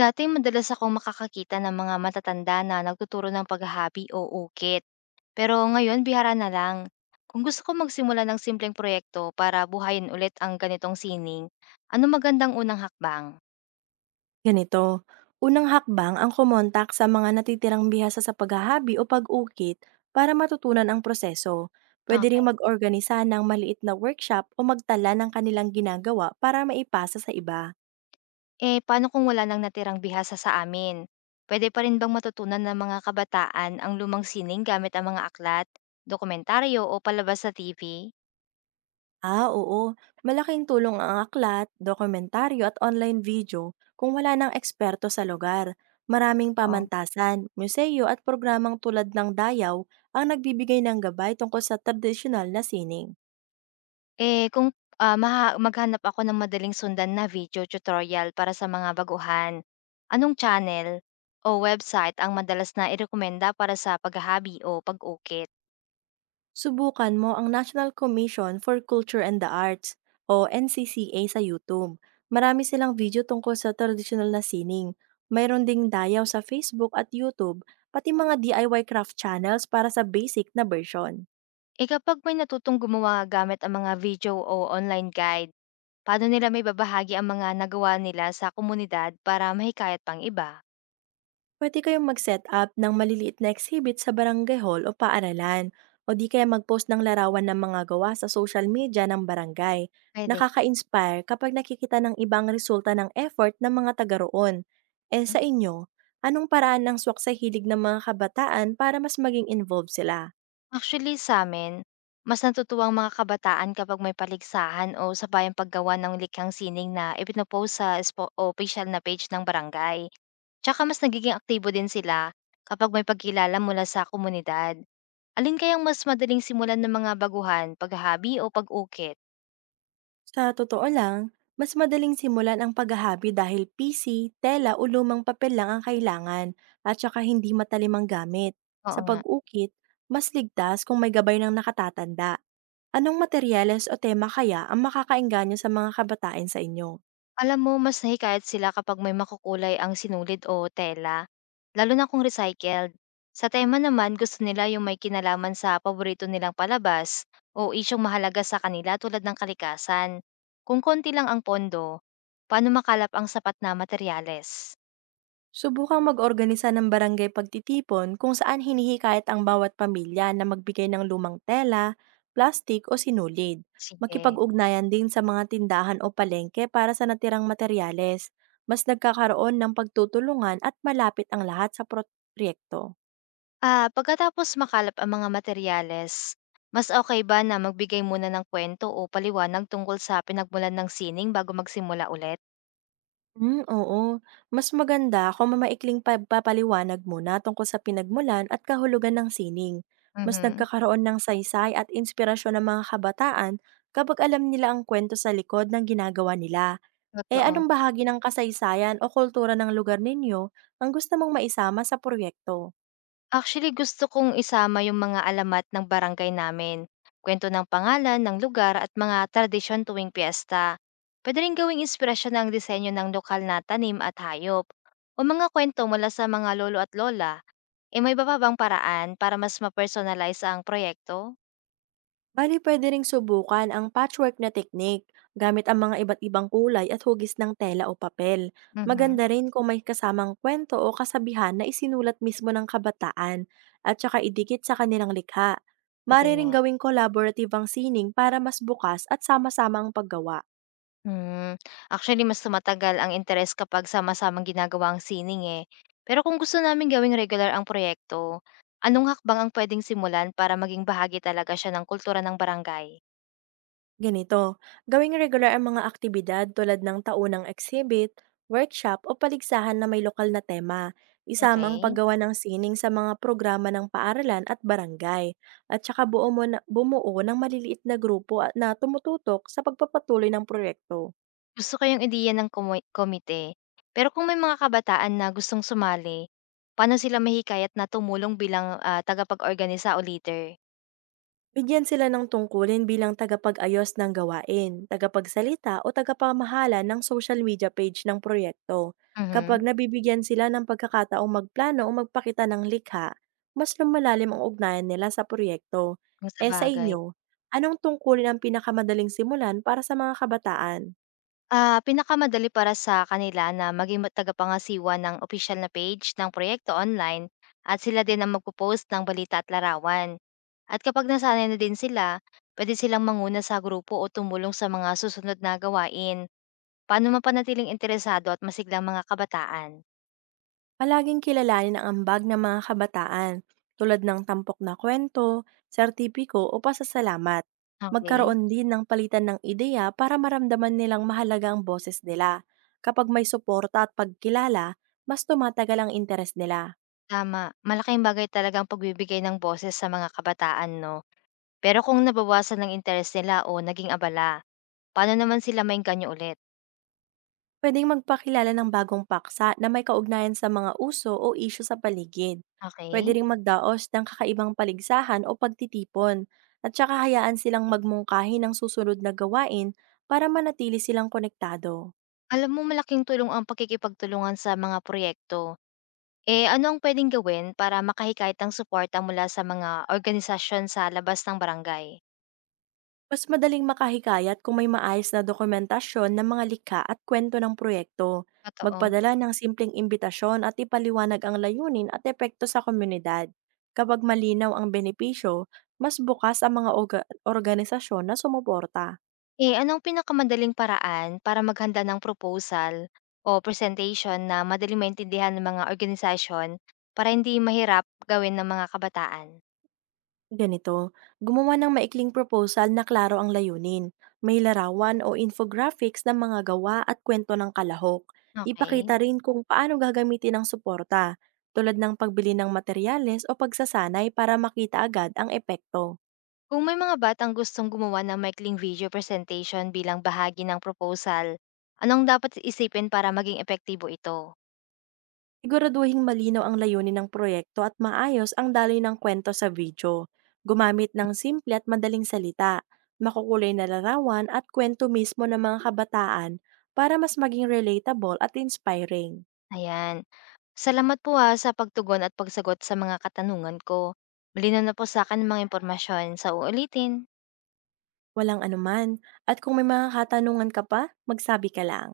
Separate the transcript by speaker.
Speaker 1: Dati madalas akong makakakita ng mga matatanda na nagtuturo ng paghahabi o ukit. Pero ngayon bihara na lang. Kung gusto ko magsimula ng simpleng proyekto para buhayin ulit ang ganitong sining, ano magandang unang hakbang?
Speaker 2: Ganito, unang hakbang ang kumontak sa mga natitirang bihasa sa paghahabi o pag-ukit para matutunan ang proseso. Pwede ring
Speaker 1: Okay.
Speaker 2: mag-organisa ng maliit na workshop o magtala ng kanilang ginagawa para maipasa sa iba.
Speaker 1: Eh paano kung wala nang natirang bihasa sa amin? Pwede pa rin bang matutunan ng mga kabataan ang lumang sining gamit ang mga aklat, dokumentaryo o palabas sa TV?
Speaker 2: Ah, oo. Malaking tulong ang aklat, dokumentaryo at online video kung wala ng eksperto sa lugar. Maraming pamantasan, museo at programang tulad ng Dayaw ang nagbibigay ng gabay tungkol sa tradisyonal na sining.
Speaker 1: Eh, kung, ah, maha maghanap ako ng madaling sundan na video tutorial para sa mga baguhan, anong channel o website ang madalas na irekomenda para sa paghahabi o pag-ukit?
Speaker 2: Subukan mo ang National Commission for Culture and the Arts o NCCA sa YouTube. Marami silang video tungkol sa traditional na sining. Mayroon ding dayaw sa Facebook at YouTube, pati mga DIY craft channels para sa basic na version.
Speaker 1: Eh, kapag may natutong gumawa gamit ang mga video o online guide, paano nila may babahagi ang mga nagawa nila sa komunidad para mahikayat pang iba?
Speaker 2: Pwede kayong mag-set up ng maliliit na exhibit sa barangay hall o paaralan, o di kaya mag-post ng larawan ng mga gawa sa social media ng barangay.
Speaker 1: Puwede.
Speaker 2: Nakaka-inspire kapag nakikita ng ibang resulta ng effort ng mga taga roon. Eh sa inyo, anong paraan ng swak sa hilig ng mga kabataan para mas maging involved sila?
Speaker 1: Actually sa amin mas natutuwa mga kabataan kapag may paligsahan o sabayang paggawa ng likhang sining na ipinopost sa espo o official na page ng barangay. Tsaka mas nagiging aktibo din sila kapag may pagkilala mula sa komunidad. Alin kayang mas madaling simulan ng mga baguhan, paghahabi o pag-ukit?
Speaker 2: Sa totoo lang, mas madaling simulan ang paghahabi dahil PC, tela o lumang papel lang ang kailangan at saka hindi matalimang gamit.
Speaker 1: Oo
Speaker 2: Sa
Speaker 1: nga.
Speaker 2: pag-ukit, mas ligtas kung may gabay ng nakatatanda. Anong materyales o tema kaya ang makakaengganyo sa mga kabataan sa inyo?
Speaker 1: Alam mo mas nahikayat sila kapag may makukulay ang sinulid o tela, lalo na kung recycled. Sa tema naman, gusto nila yung may kinalaman sa paborito nilang palabas o isyung mahalaga sa kanila tulad ng kalikasan. Kung konti lang ang pondo, paano makalap ang sapat na materyales?
Speaker 2: Subukang mag-organisa ng barangay pagtitipon kung saan hinihikayat ang bawat pamilya na magbigay ng lumang tela, plastik o sinulid.
Speaker 1: Sige.
Speaker 2: Makipag-ugnayan din sa mga tindahan o palengke para sa natirang materyales. Mas nagkakaroon ng pagtutulungan at malapit ang lahat sa proyekto.
Speaker 1: Ah, pagkatapos makalap ang mga materyales, mas okay ba na magbigay muna ng kwento o paliwanag tungkol sa pinagmulan ng sining bago magsimula ulit?
Speaker 2: Hmm, oo. Mas maganda kung mamaikling pagpapaliwanag muna tungkol sa pinagmulan at kahulugan ng sining. Mas
Speaker 1: Mhm,
Speaker 2: nagkakaroon ng saysay at inspirasyon ng mga kabataan kapag alam nila ang kwento sa likod ng ginagawa nila. Eh
Speaker 1: totoo.
Speaker 2: anong bahagi ng kasaysayan o kultura ng lugar ninyo ang gusto mong maisama sa proyekto?
Speaker 1: Actually, gusto kong isama yung mga alamat ng barangay namin, kwento ng pangalan ng lugar at mga tradisyon tuwing piyesta. Pwede rin gawing inspirasyon ang disenyo ng lokal na tanim at hayop o mga kwento mula sa mga lolo at lola. E may iba pa bang paraan para mas ma-personalize ang proyekto?
Speaker 2: Bali puwede ring subukan ang patchwork na teknik gamit ang mga iba't ibang kulay at hugis ng tela o papel.
Speaker 1: Mhm.
Speaker 2: Maganda rin kung may kasamang kwento o kasabihan na isinulat mismo ng kabataan at saka idikit sa kanilang likha.
Speaker 1: Pwede
Speaker 2: Mari
Speaker 1: nga.
Speaker 2: gawing collaborative ang sining para mas bukas at sama-sama ang paggawa.
Speaker 1: Hmm, actually mas tumatagal ang interes kapag sama-samang ginagawa ang sining, eh. Pero kung gusto namin gawing regular ang proyekto, anong hakbang ang pwedeng simulan para maging bahagi talaga siya ng kultura ng barangay?
Speaker 2: Ganito, gawing regular ang mga aktibidad tulad ng taunang exhibit, workshop o paligsahan na may lokal na tema. Isama ang
Speaker 1: Okay.
Speaker 2: paggawa ng sining sa mga programa ng paaralan at barangay. At saka bumuo ng maliliit na grupo na tumututok sa pagpapatuloy ng proyekto.
Speaker 1: Gusto ko yung ideya ng komite. Pero kung may mga kabataan na gustong sumali, paano sila mahikayat na tumulong bilang, tagapag-organisa o leader?
Speaker 2: Bigyan sila ng tungkulin bilang tagapag-ayos ng gawain, tagapagsalita o tagapamahala ng social media page ng proyekto. Kapag
Speaker 1: Mhm,
Speaker 2: nabibigyan sila ng pagkakataong magplano o magpakita ng likha, mas lumalalim ang ugnayan nila sa proyekto.
Speaker 1: kung
Speaker 2: Eh sa
Speaker 1: sabagay.
Speaker 2: inyo, anong tungkulin ang pinakamadaling simulan para sa mga kabataan?
Speaker 1: Pinakamadali para sa kanila na maging tagapangasiwa ng official na page ng proyekto online at sila din ang magpo-post ng balita at larawan. At kapag nasanay na din sila, pwede silang manguna sa grupo o tumulong sa mga susunod na gawain. Paano mapanatiling interesado at masiglang mga kabataan?
Speaker 2: Palaging kilalanin ang ambag ng mga kabataan tulad ng tampok na kwento, sertipiko o pasasalamat.
Speaker 1: Okay,
Speaker 2: Magkaroon din ng palitan ng ideya para maramdaman nilang mahalaga ang boses nila. Kapag may suporta at pagkilala, mas tumatagal ang interes nila.
Speaker 1: tama. Malaking bagay talagang ang pagbibigay ng boses sa mga kabataan 'no. Pero kung nabawasan ng interes nila o naging abala, paano naman sila maengganyo ulit?
Speaker 2: Pwedeng magpakilala ng bagong paksa na may kaugnayan sa mga uso o isyu sa paligid. Pwede
Speaker 1: Okay.
Speaker 2: ring magdaos ng kakaibang paligsahan o pagtitipon at saka hayaan silang magmungkahi ng susunod na gawain para manatili silang konektado.
Speaker 1: Alam mo malaking tulong ang pakikipagtulungan sa mga proyekto. Eh ano ang pwedeng gawin para makahikayat ng suporta mula sa mga organisasyon sa labas ng barangay?
Speaker 2: Mas madaling makahikayat kung may maayos na dokumentasyon ng mga likha at kwento ng proyekto.
Speaker 1: Totoo.
Speaker 2: Magpadala ng simpleng imbitasyon at ipaliwanag ang layunin at epekto sa komunidad. Kapag malinaw ang benepisyo, mas bukas ang mga organisasyon na sumuporta.
Speaker 1: Eh anong pinakamadaling paraan para maghanda ng proposal o presentation na madaling maintindihan ng mga organisasyon para hindi mahirap gawin ng mga kabataan?
Speaker 2: Ganito, gumawa ng maikling proposal na klaro ang layunin. May larawan o infographics ng mga gawa at kwento ng kalahok.
Speaker 1: Okay.
Speaker 2: Ipakita rin kung paano gagamitin ang suporta, tulad ng pagbili ng materyales o pagsasanay para makita agad ang epekto.
Speaker 1: Kung may mga batang gustong gumawa ng maikling video presentation bilang bahagi ng proposal, anong dapat isipin para maging epektibo ito?
Speaker 2: Siguraduhin malino ang layunin ng proyekto at maayos ang daloy ng kwento sa video. Gumamit ng simple at madaling salita, makukulay na larawan at kwento mismo ng mga kabataan para mas maging relatable at inspiring.
Speaker 1: Ayan. Salamat po ha sa pagtugon at pagsagot sa mga katanungan ko. Malinaw na po sa akin ang mga impormasyon. Sa uulitin.
Speaker 2: Walang anuman. At kung may mga katanungan ka pa, magsabi ka lang.